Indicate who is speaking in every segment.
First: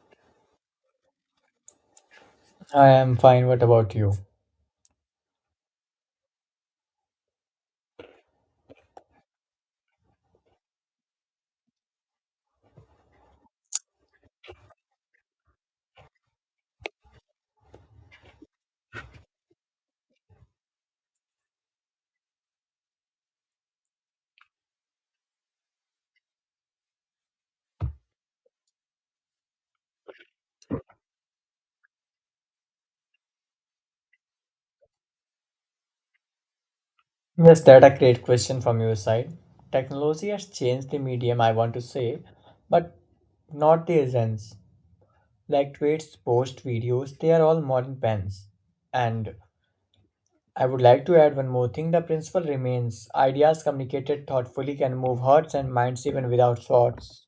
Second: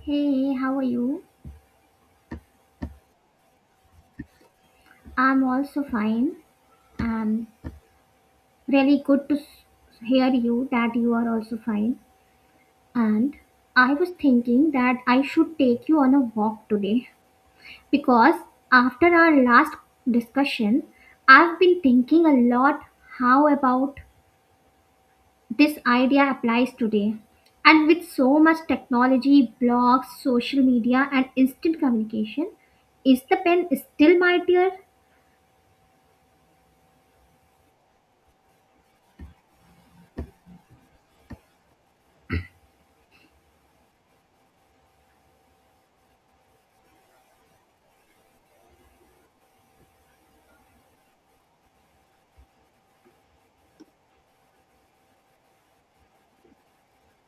Speaker 1: Hey, hey, how are you?
Speaker 2: I am fine. What about you?
Speaker 1: I'm also fine. Um, Really good to hear you that you are also fine. And I was thinking that I should take you on a walk today because after our last discussion, I've been thinking a lot how about this idea applies today. And with so much technology, blogs, social media, and instant communication, is the pen still mightier?
Speaker 2: Yes, that a great question from your side. Technology has changed the medium I want to say, but not the essence. Like tweets, posts, videos, they are all modern pens. And I would like to add one more thing. The principle remains. Ideas communicated thoughtfully can move hearts and minds even without thoughts.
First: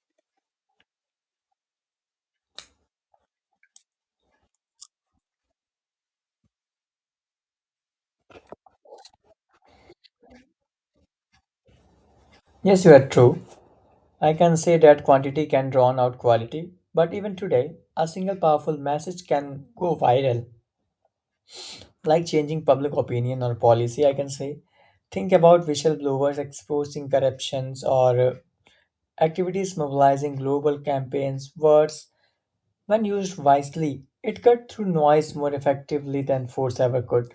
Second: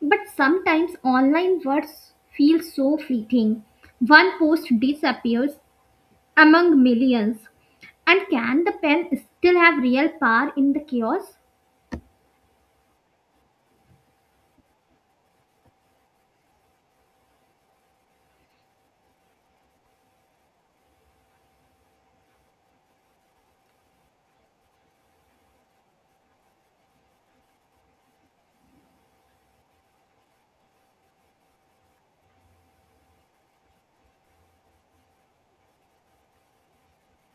Speaker 1: But sometimes online words feel so fleeting. One post disappears among millions. And can the pen still have real power in the chaos?
Speaker 2: Yes, you are true. I can say that quantity can drown out quality, but even today, a single powerful message can go viral like changing public opinion or policy, I can say. Think about whistleblowers exposing corruptions or activities mobilizing global campaigns. Words, when used wisely, it cut through noise more effectively than force ever could.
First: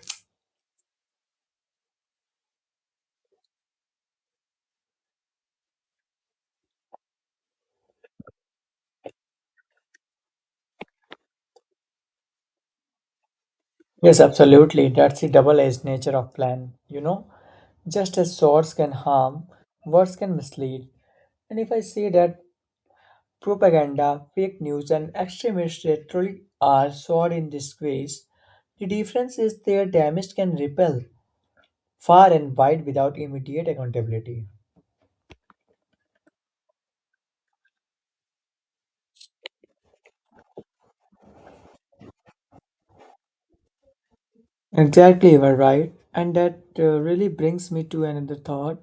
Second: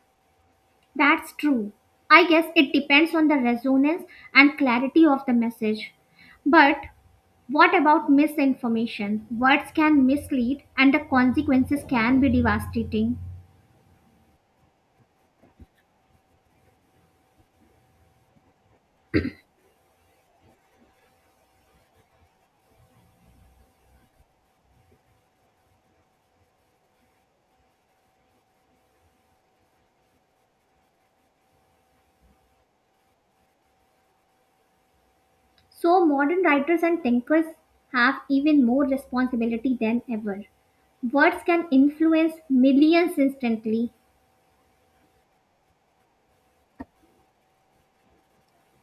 Speaker 1: That's true. I guess it depends on the resonance and clarity of the message. But what about misinformation? Words can mislead, and the consequences can be devastating.
Speaker 2: Yes, absolutely. That's the double edged nature of plan. Just as swords can harm, words can mislead. And if I say that propaganda, fake news, and extremist rhetoric are sought in this ways. The difference is their damage can repel far and wide without immediate accountability.
Speaker 1: So, modern writers and thinkers have even more responsibility than ever. Words can influence millions instantly.
Speaker 2: Exactly, you are right. And that really brings me to another thought.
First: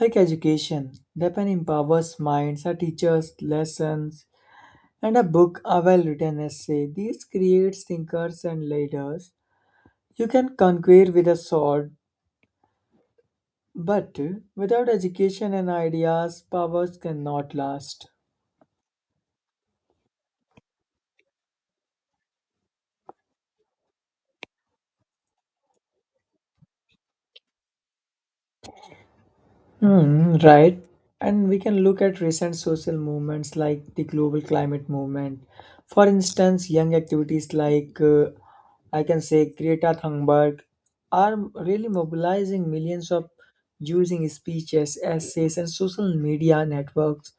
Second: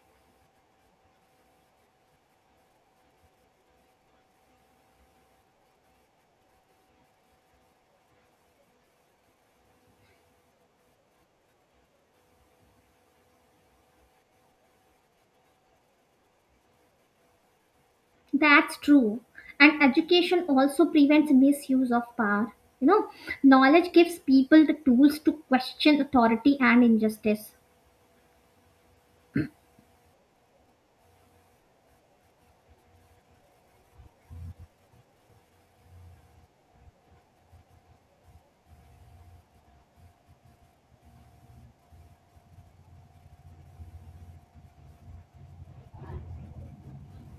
Speaker 2: Like education, the pen empowers minds, a teacher's lessons, and a book, a well-written essay. These creates thinkers and leaders. You can conquer with a sword, but without education and ideas, powers cannot last.
Speaker 1: That's true. And education also prevents misuse of power. You know, knowledge gives people the tools to question authority and injustice.
Speaker 2: Hmm, right. And we can look at recent social movements like the global climate movement. For instance, young activities like I can say Greta Thunberg are really mobilizing millions of using speeches, essays, and social media networks.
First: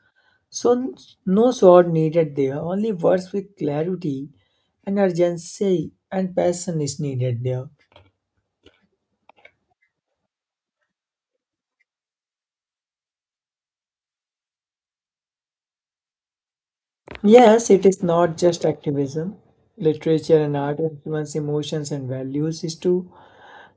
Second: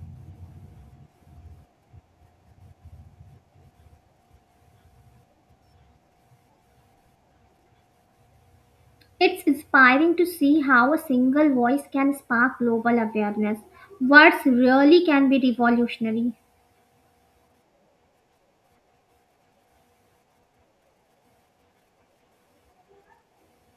Speaker 2: So n- no sword needed there, only words with clarity and urgency and passion is needed there.
Speaker 1: It's inspiring to see how a single voice can spark global awareness. Words really can be revolutionary.
Speaker 2: Yes, it is not just activism. Literature and art influence emotions and values is too,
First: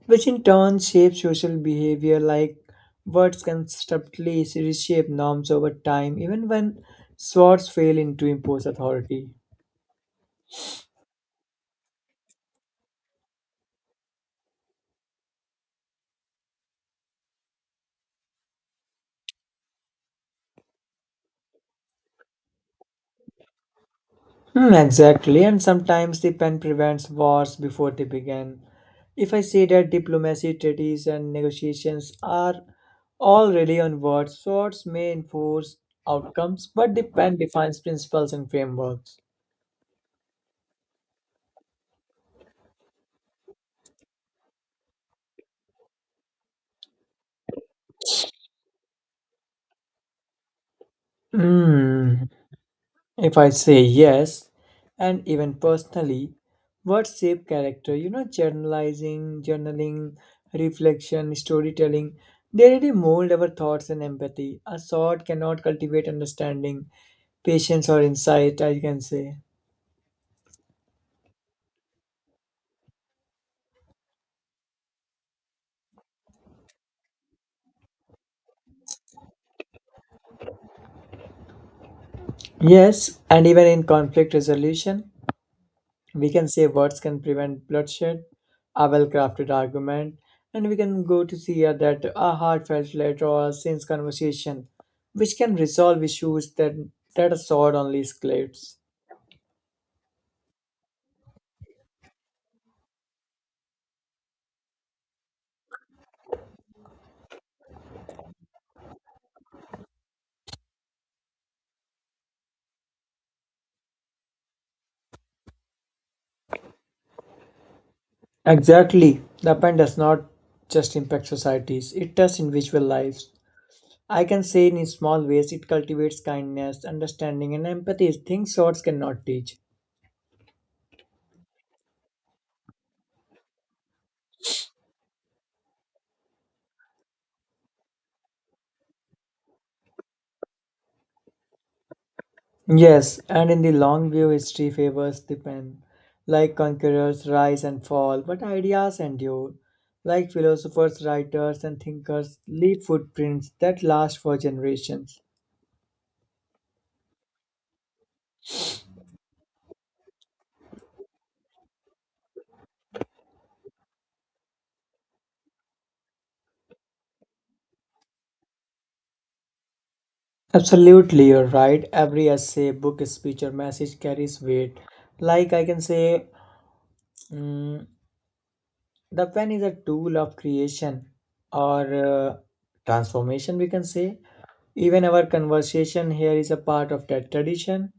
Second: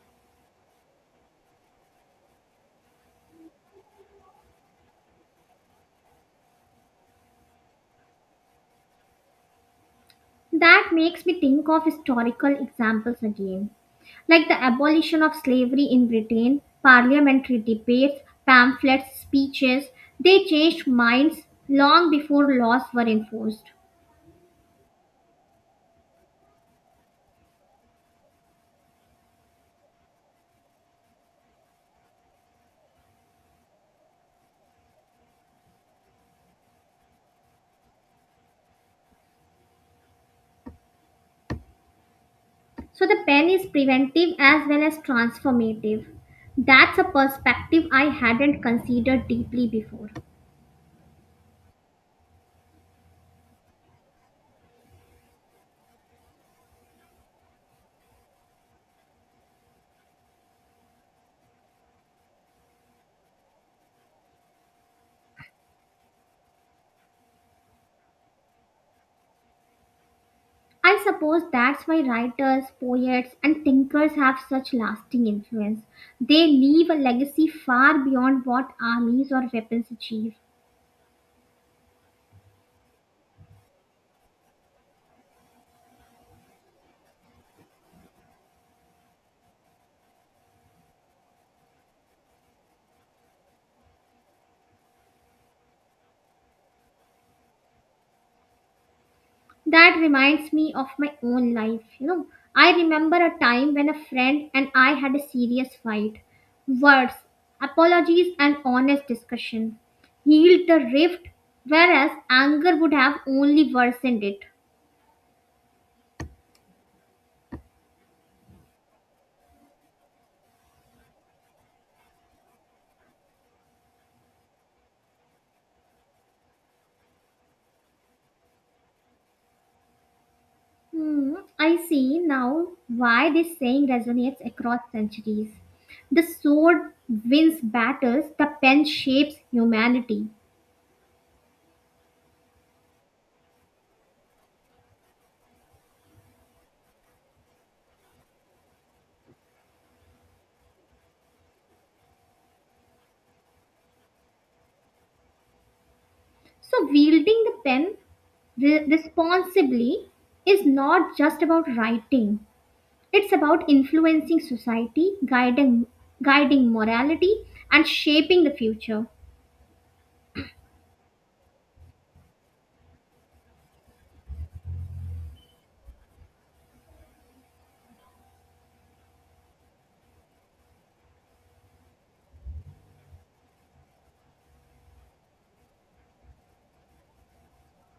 Speaker 2: which in turn shape social behavior like words can subtly reshape norms over time, even when swords fail into impose authority.
Speaker 1: That makes me think of historical examples again, like the abolition of slavery in Britain, parliamentary debates, pamphlets, speeches. They changed minds long before laws were enforced.
Speaker 2: Hmm, exactly, and sometimes the pen prevents wars before they begin. If I say that diplomacy, treaties, and negotiations are all really on words, swords may enforce outcomes, but the pen defines principles and frameworks.
Speaker 1: So the pen is preventive as well as transformative. That's a perspective I hadn't considered deeply before.
Speaker 2: Hmm. If I say yes, and even personally, words shape character. Journalizing, journaling, reflection, storytelling. They really mold our thoughts and empathy. A sword cannot cultivate understanding, patience or insight, I can say.
Speaker 1: I suppose that's why writers, poets, and thinkers have such lasting influence. They leave a legacy far beyond what armies or weapons achieve.
Speaker 2: Yes, and even in conflict resolution, we can say words can prevent bloodshed, a well crafted argument, and we can go to see that a heartfelt letter or a sincere conversation, which can resolve issues that a sword only escalates.
Speaker 1: That reminds me of my own life. You know, I remember a time when a friend and I had a serious fight. Words, apologies, and honest discussion healed the rift, whereas anger would have only worsened it.
Speaker 2: Exactly. The pen does not just impact societies, it does individual lives. I can say in small ways it cultivates kindness, understanding, and empathy, things swords cannot teach.
Speaker 1: Hmm, I see now why this saying resonates across centuries. The sword wins battles, the pen shapes humanity.
Speaker 2: Yes, and in the long view, history favors the pen. Like conquerors rise and fall, but ideas endure. Like philosophers, writers, and thinkers leave footprints that last for generations.
Speaker 1: So, wielding the pen responsibly is not just about writing, it's about influencing society, guiding, guiding morality, and shaping the future.
Speaker 2: Absolutely, you're right. Every essay, book, speech, or message carries weight. Like I can say, mm, the pen is a tool of creation or transformation, we can say. Even our conversation here is a part of that tradition.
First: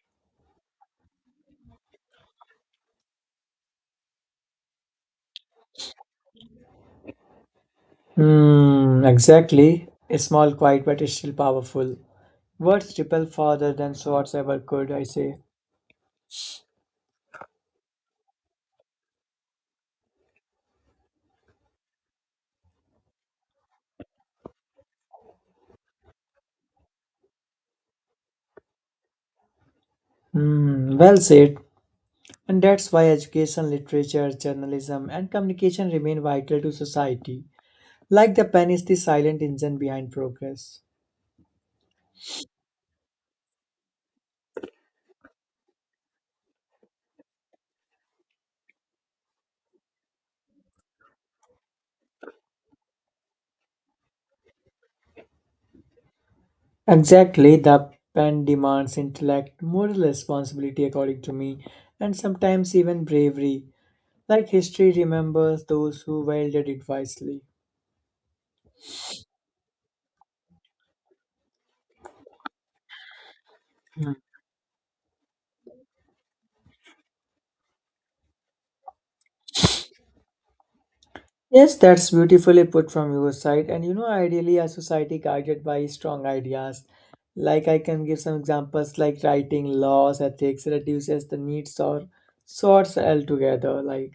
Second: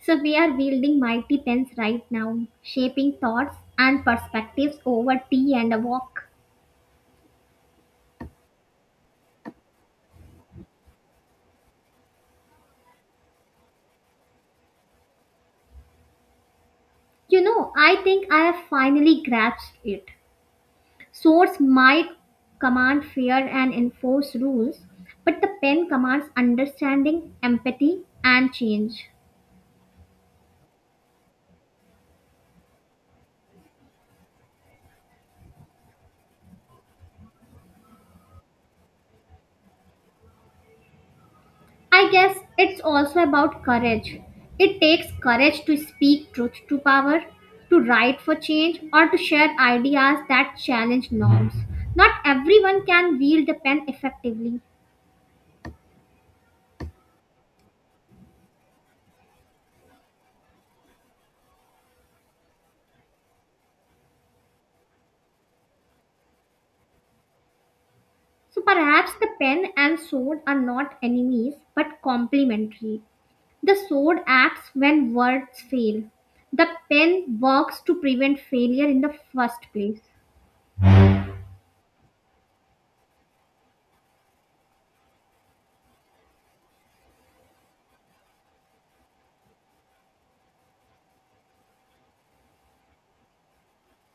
Speaker 1: So, we are wielding mighty pens right now, shaping thoughts and perspectives over tea and a walk.
Speaker 2: Hmm, exactly. It's small, quiet, but it's still powerful. Words repel farther than swords ever could, I say.
Speaker 1: You know, I think I have finally grasped it. Swords might command fear and enforce rules, but the pen commands understanding, empathy, and change.
Speaker 2: Hmm, well said. And that's why education, literature, journalism, and communication remain vital to society. Like the pen is the silent engine behind progress.
Speaker 1: I guess it's also about courage. It takes courage to speak truth to power, to write for change, or to share ideas that challenge norms. Not everyone can wield the pen effectively.
Speaker 2: Exactly, the pen demands intellect, moral responsibility, according to me, and sometimes even bravery. Like history remembers those who wielded it wisely.
Speaker 1: So perhaps the pen and sword are not enemies but complementary. The sword acts when words fail. The pen works to prevent failure in the first place.
Speaker 2: Yes, that's beautifully put from your side. And ideally, a society guided by strong ideas. Like I can give some examples like writing, laws, ethics reduces the needs or sorts altogether. Like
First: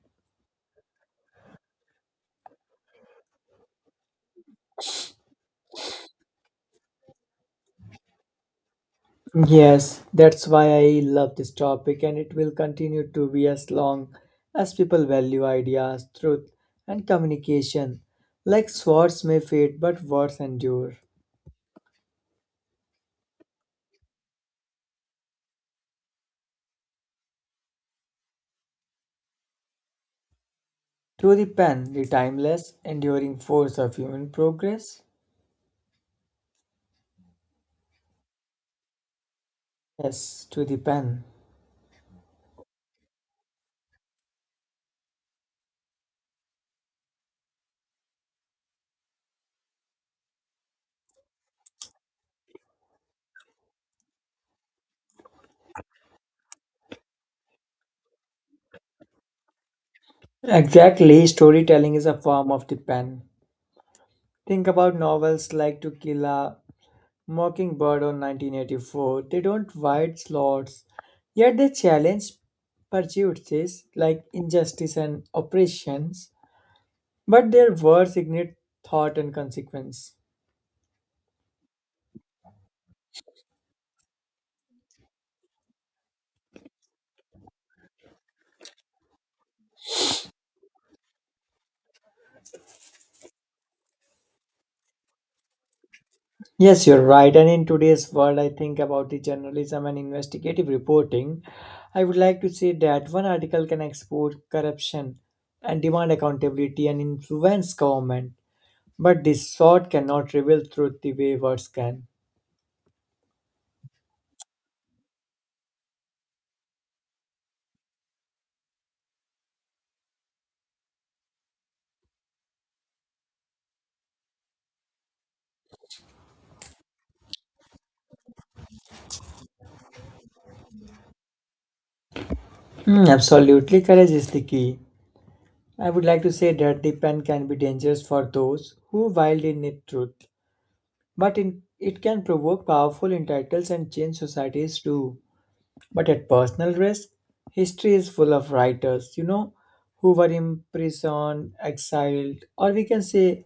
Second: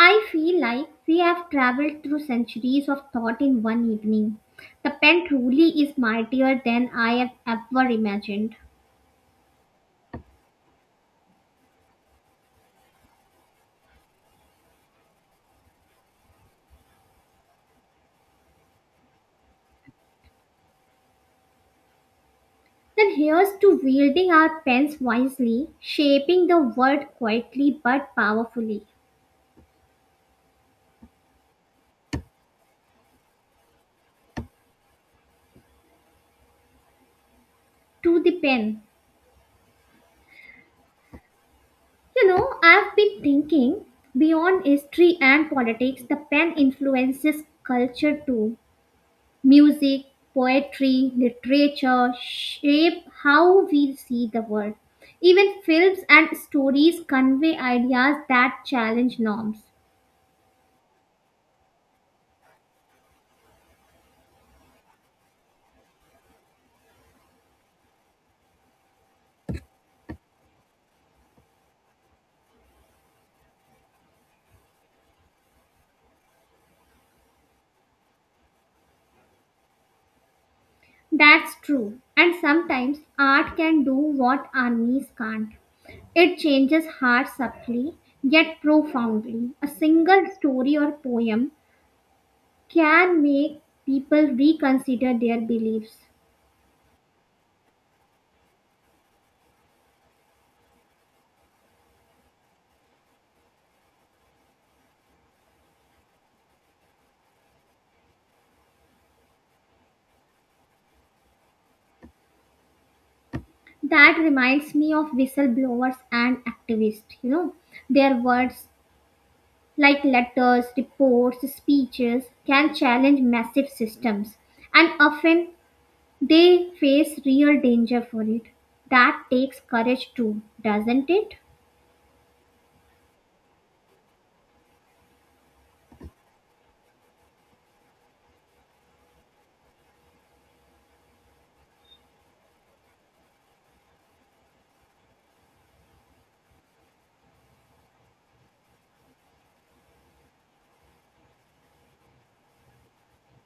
Speaker 1: I feel like we have traveled through centuries of thought in one evening. The pen truly is mightier than I have ever imagined.
Speaker 2: yes, that's why I love this topic and it will continue to be as long as people value ideas, truth and communication. Like swords may fade, but words endure.
Speaker 1: Then here's to wielding our pens wisely, shaping the world quietly but powerfully.
Speaker 2: To the pen, the timeless, enduring force of human progress.
Speaker 1: To the pen.
Speaker 2: Yes, to the pen.
Speaker 1: You know, I've been thinking beyond history and politics, the pen influences culture too. Music, poetry, literature shape how we see the world. Even films and stories convey ideas that challenge norms.
Speaker 2: Exactly, storytelling is a form of the pen. Think about novels like To Kill a Mockingbird or 1984. They don't write slots, yet they challenge prejudices like injustice and oppressions, but their words ignite thought and consequence.
Speaker 1: That's true. And sometimes art can do what armies can't. It changes hearts subtly, yet profoundly. A single story or poem can make people reconsider their beliefs.
Speaker 2: Yes, you're right. And in today's world, I think about the journalism and investigative reporting. I would like to say that one article can expose corruption and demand accountability and influence government, but this sort cannot reveal truth the way words can.
Speaker 1: That reminds me of whistleblowers and activists. You know, their words like letters, reports, speeches, can challenge massive systems, and often they face real danger for it. That takes courage too, doesn't it?
Speaker 2: Hmm, absolutely, courage is the key. I would like to say that the pen can be dangerous for those who wildly need truth, but in, it can provoke powerful entitles and change societies too. But at personal risk, history is full of writers, who were imprisoned, exiled, or we can say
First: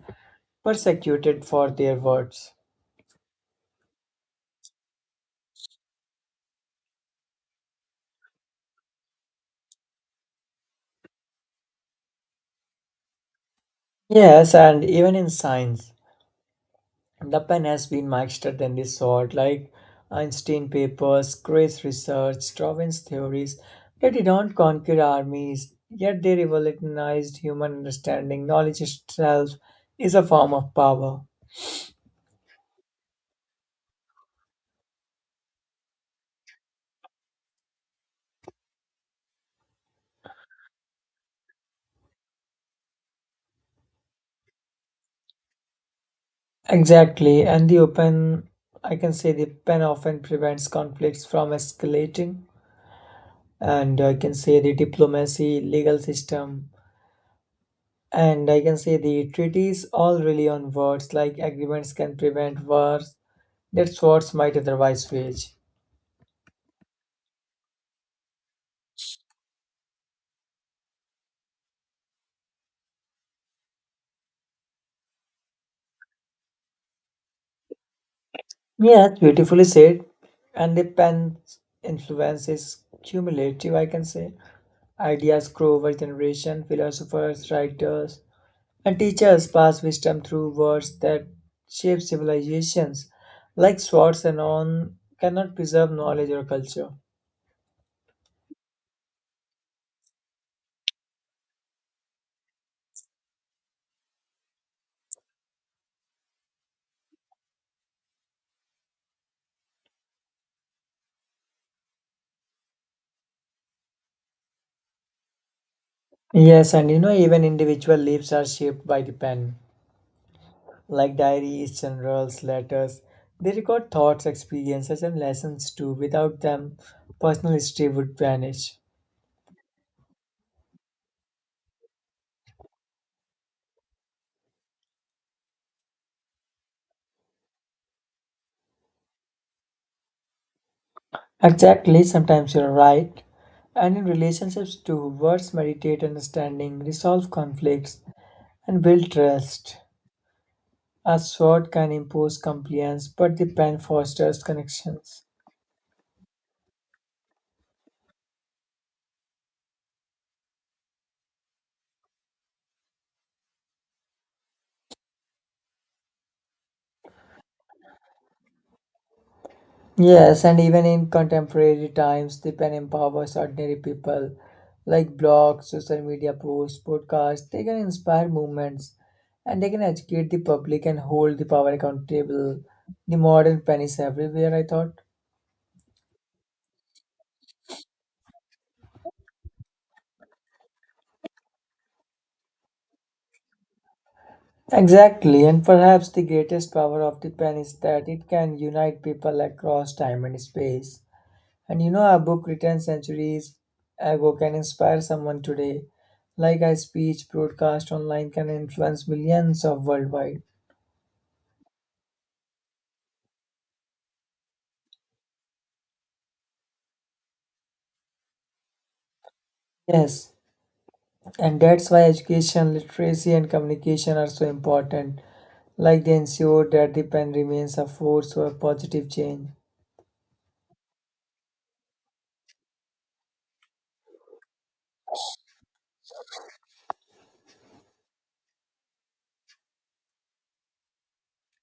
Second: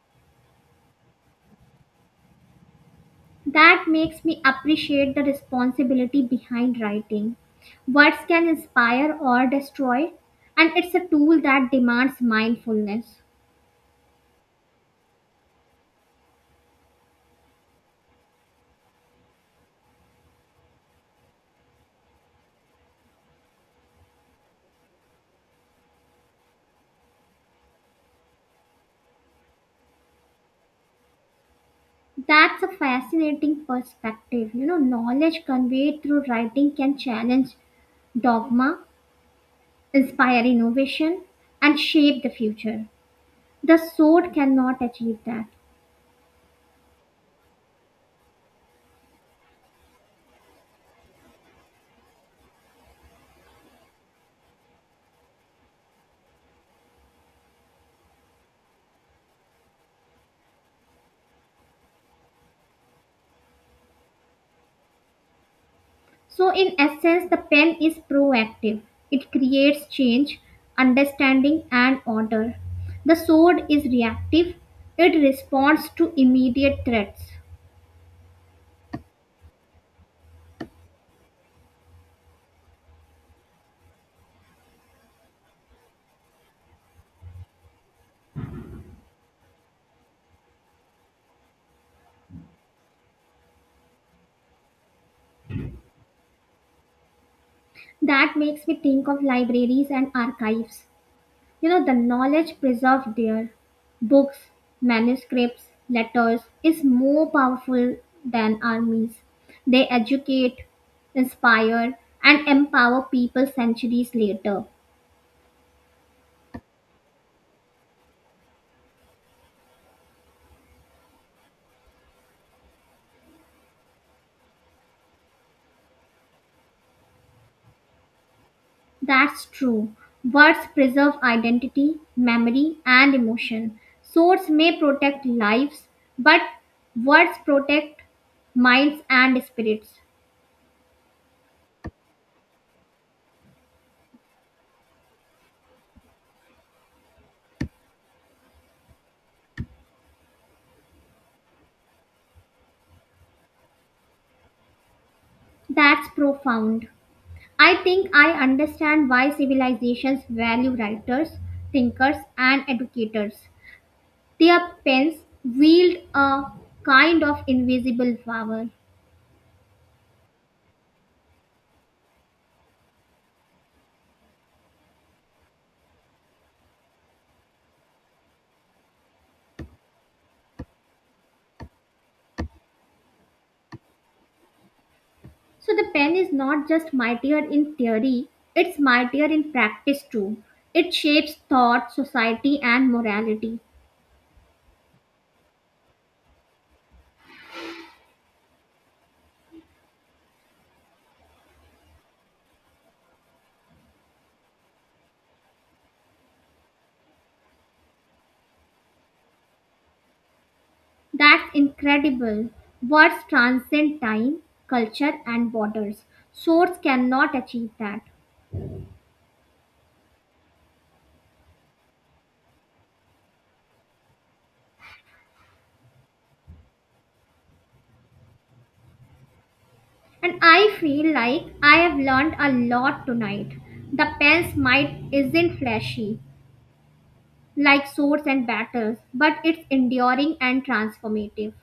Speaker 2: persecuted for their words.
Speaker 1: That makes me appreciate the responsibility behind writing. Words can inspire or destroy, and it's a tool that demands mindfulness.
Speaker 2: Yes, and even in science, the pen has been mastered in this sort, like Einstein papers, Gray's research, Darwin's theories. They did not conquer armies, yet they revolutionized human understanding. Knowledge itself is a form of power.
Speaker 1: That's a fascinating perspective. You know, knowledge conveyed through writing can challenge dogma inspire innovation, and shape the future. The sword cannot achieve that.
Speaker 2: Exactly, and the open, I can say the pen often prevents conflicts from escalating, and I can say the diplomacy, legal system, and I can say the treaties all rely on words, like agreements can prevent wars that swords might otherwise wage.
Speaker 1: So, in essence, the pen is proactive, it creates change, understanding, and order. The sword is reactive, it responds to immediate threats.
Speaker 2: Yeah, that's beautifully said. And the pen's influence is cumulative, I can say. Ideas grow over generation, philosophers, writers, and teachers pass wisdom through words that shape civilizations like swords and on cannot preserve knowledge or culture.
Speaker 1: That makes me think of libraries and archives. You know, the knowledge preserved there, books, manuscripts, letters, is more powerful than armies. They educate, inspire, and empower people centuries later.
Speaker 2: Yes, and even individual leaves are shaped by the pen like diaries, journals, letters. They record thoughts, experiences, and lessons too. Without them personal history would vanish.
Speaker 1: That's true. Words preserve identity, memory, and emotion. Swords may protect lives, but words protect minds and spirits.
Speaker 2: Exactly, sometimes you're right. And in relationships too, words meditate understanding, resolve conflicts, and build trust. A sword can impose compliance, but the pen fosters connections.
Speaker 1: That's profound. I think I understand why civilizations value writers, thinkers, and educators. Their pens wield a kind of invisible power.
Speaker 2: Yes, and even in contemporary times, the pen empowers ordinary people. Like blogs, social media posts, podcasts, they can inspire movements and they can educate the public and hold the power accountable. The modern pen is everywhere, I thought.
Speaker 1: So the pen is not just mightier in theory, it's mightier in practice too. It shapes thought, society, and morality.
Speaker 2: Exactly, and perhaps the greatest power of the pen is that it can unite people across time and space. And a book written centuries ago can inspire someone today, like a speech broadcast online can influence millions of worldwide.
Speaker 1: That's incredible. Words transcend time, culture, and borders. Swords cannot achieve that.
Speaker 2: Yes, and that's why education, literacy, and communication are so important, like they ensure that the pen remains a force for positive change.
Speaker 1: And I feel like I have learned a lot tonight. The pen's might isn't flashy, like swords and batters, but it's enduring and transformative.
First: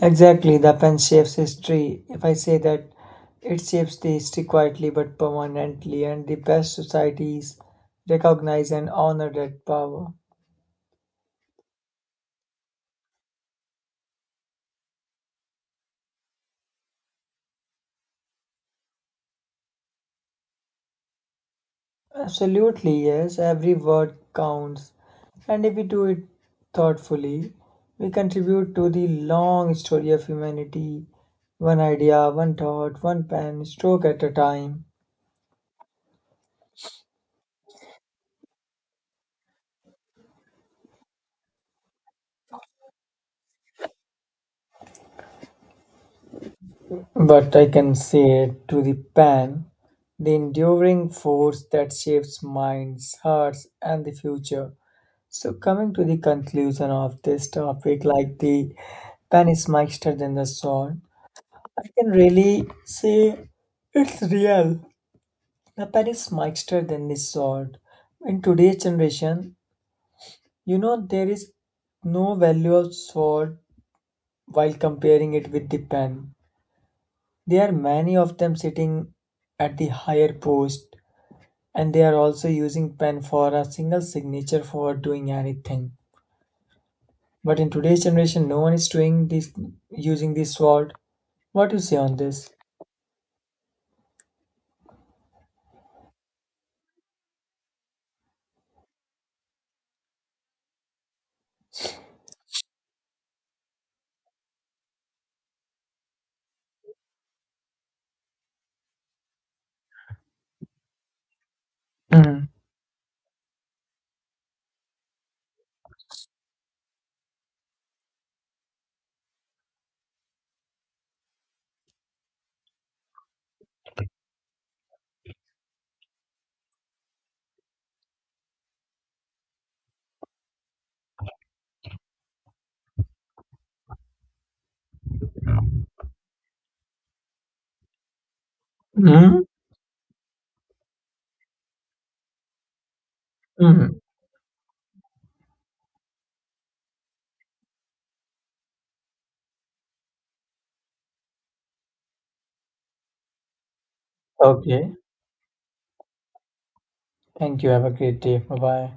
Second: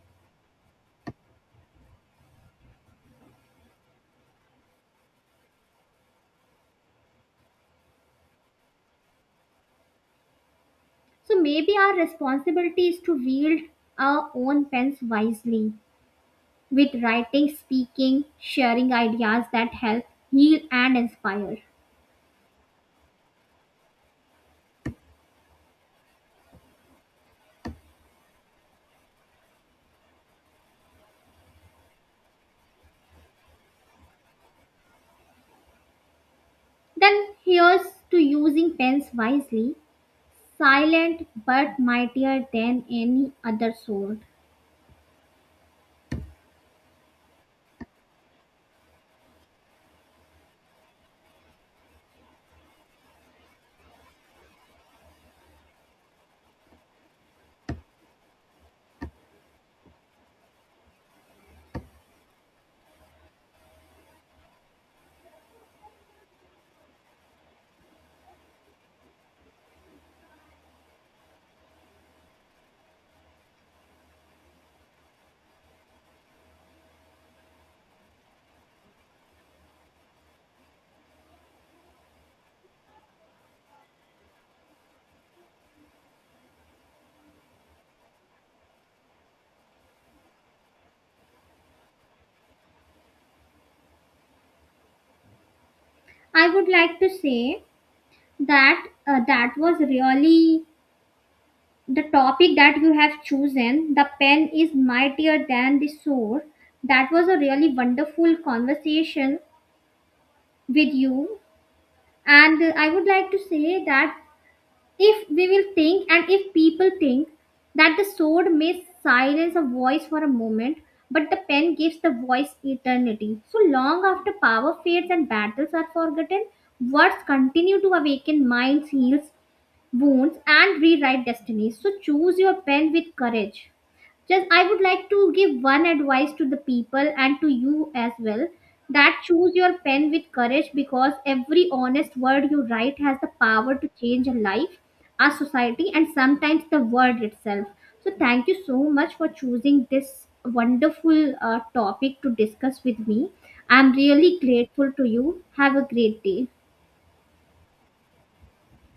Speaker 2: Exactly, the pen shapes history. If I say that, it shapes the history quietly but permanently, and the best societies recognize and honor that power.
Speaker 1: So maybe our responsibility is to wield our own pens wisely, with writing, speaking, sharing ideas that help, heal, and inspire.
Speaker 2: Absolutely, yes, every word counts. And if we do it thoughtfully, we contribute to the long story of humanity, one idea, one thought, one pen stroke at a time.
Speaker 1: Then here's to using pens wisely, silent but mightier than any other sword.
Speaker 2: But I can say it to the pen, the enduring force that shapes minds, hearts, and the future. So, coming to the conclusion of this topic, like the pen is mightier than the sword, I can really say it's real. The Paris Meister then resort. In today's generation, there is no value of sword while comparing it with the pen. There are many of them sitting at the higher post and they are also using pen for a single signature for doing anything. But in today's generation no one is doing this using the sword. What do you say on this?
Speaker 1: I would like to say that that was really the topic that you have chosen the pen is mightier than the sword that was a really wonderful conversation with you
Speaker 2: Mm.
Speaker 1: and I would like to say that if we will think and if people think that the sword may silence a voice for a moment but the pen gives the voice eternity so long after power fades and battles are forgotten words continue to awaken minds heals wounds and rewrite destinies. So choose your pen with courage. Just I would like to give one advice to the people and to you as well that
Speaker 2: Mm.
Speaker 1: choose your pen with courage because every honest word you write has the power to
Speaker 2: Mm.
Speaker 1: change a life, our society, and sometimes the world itself. So thank you so much for choosing this wonderful topic to discuss with me. I'm really grateful
Speaker 2: Okay.
Speaker 1: to you. Have a great day.
Speaker 2: Thank you. Have a great day. Bye bye.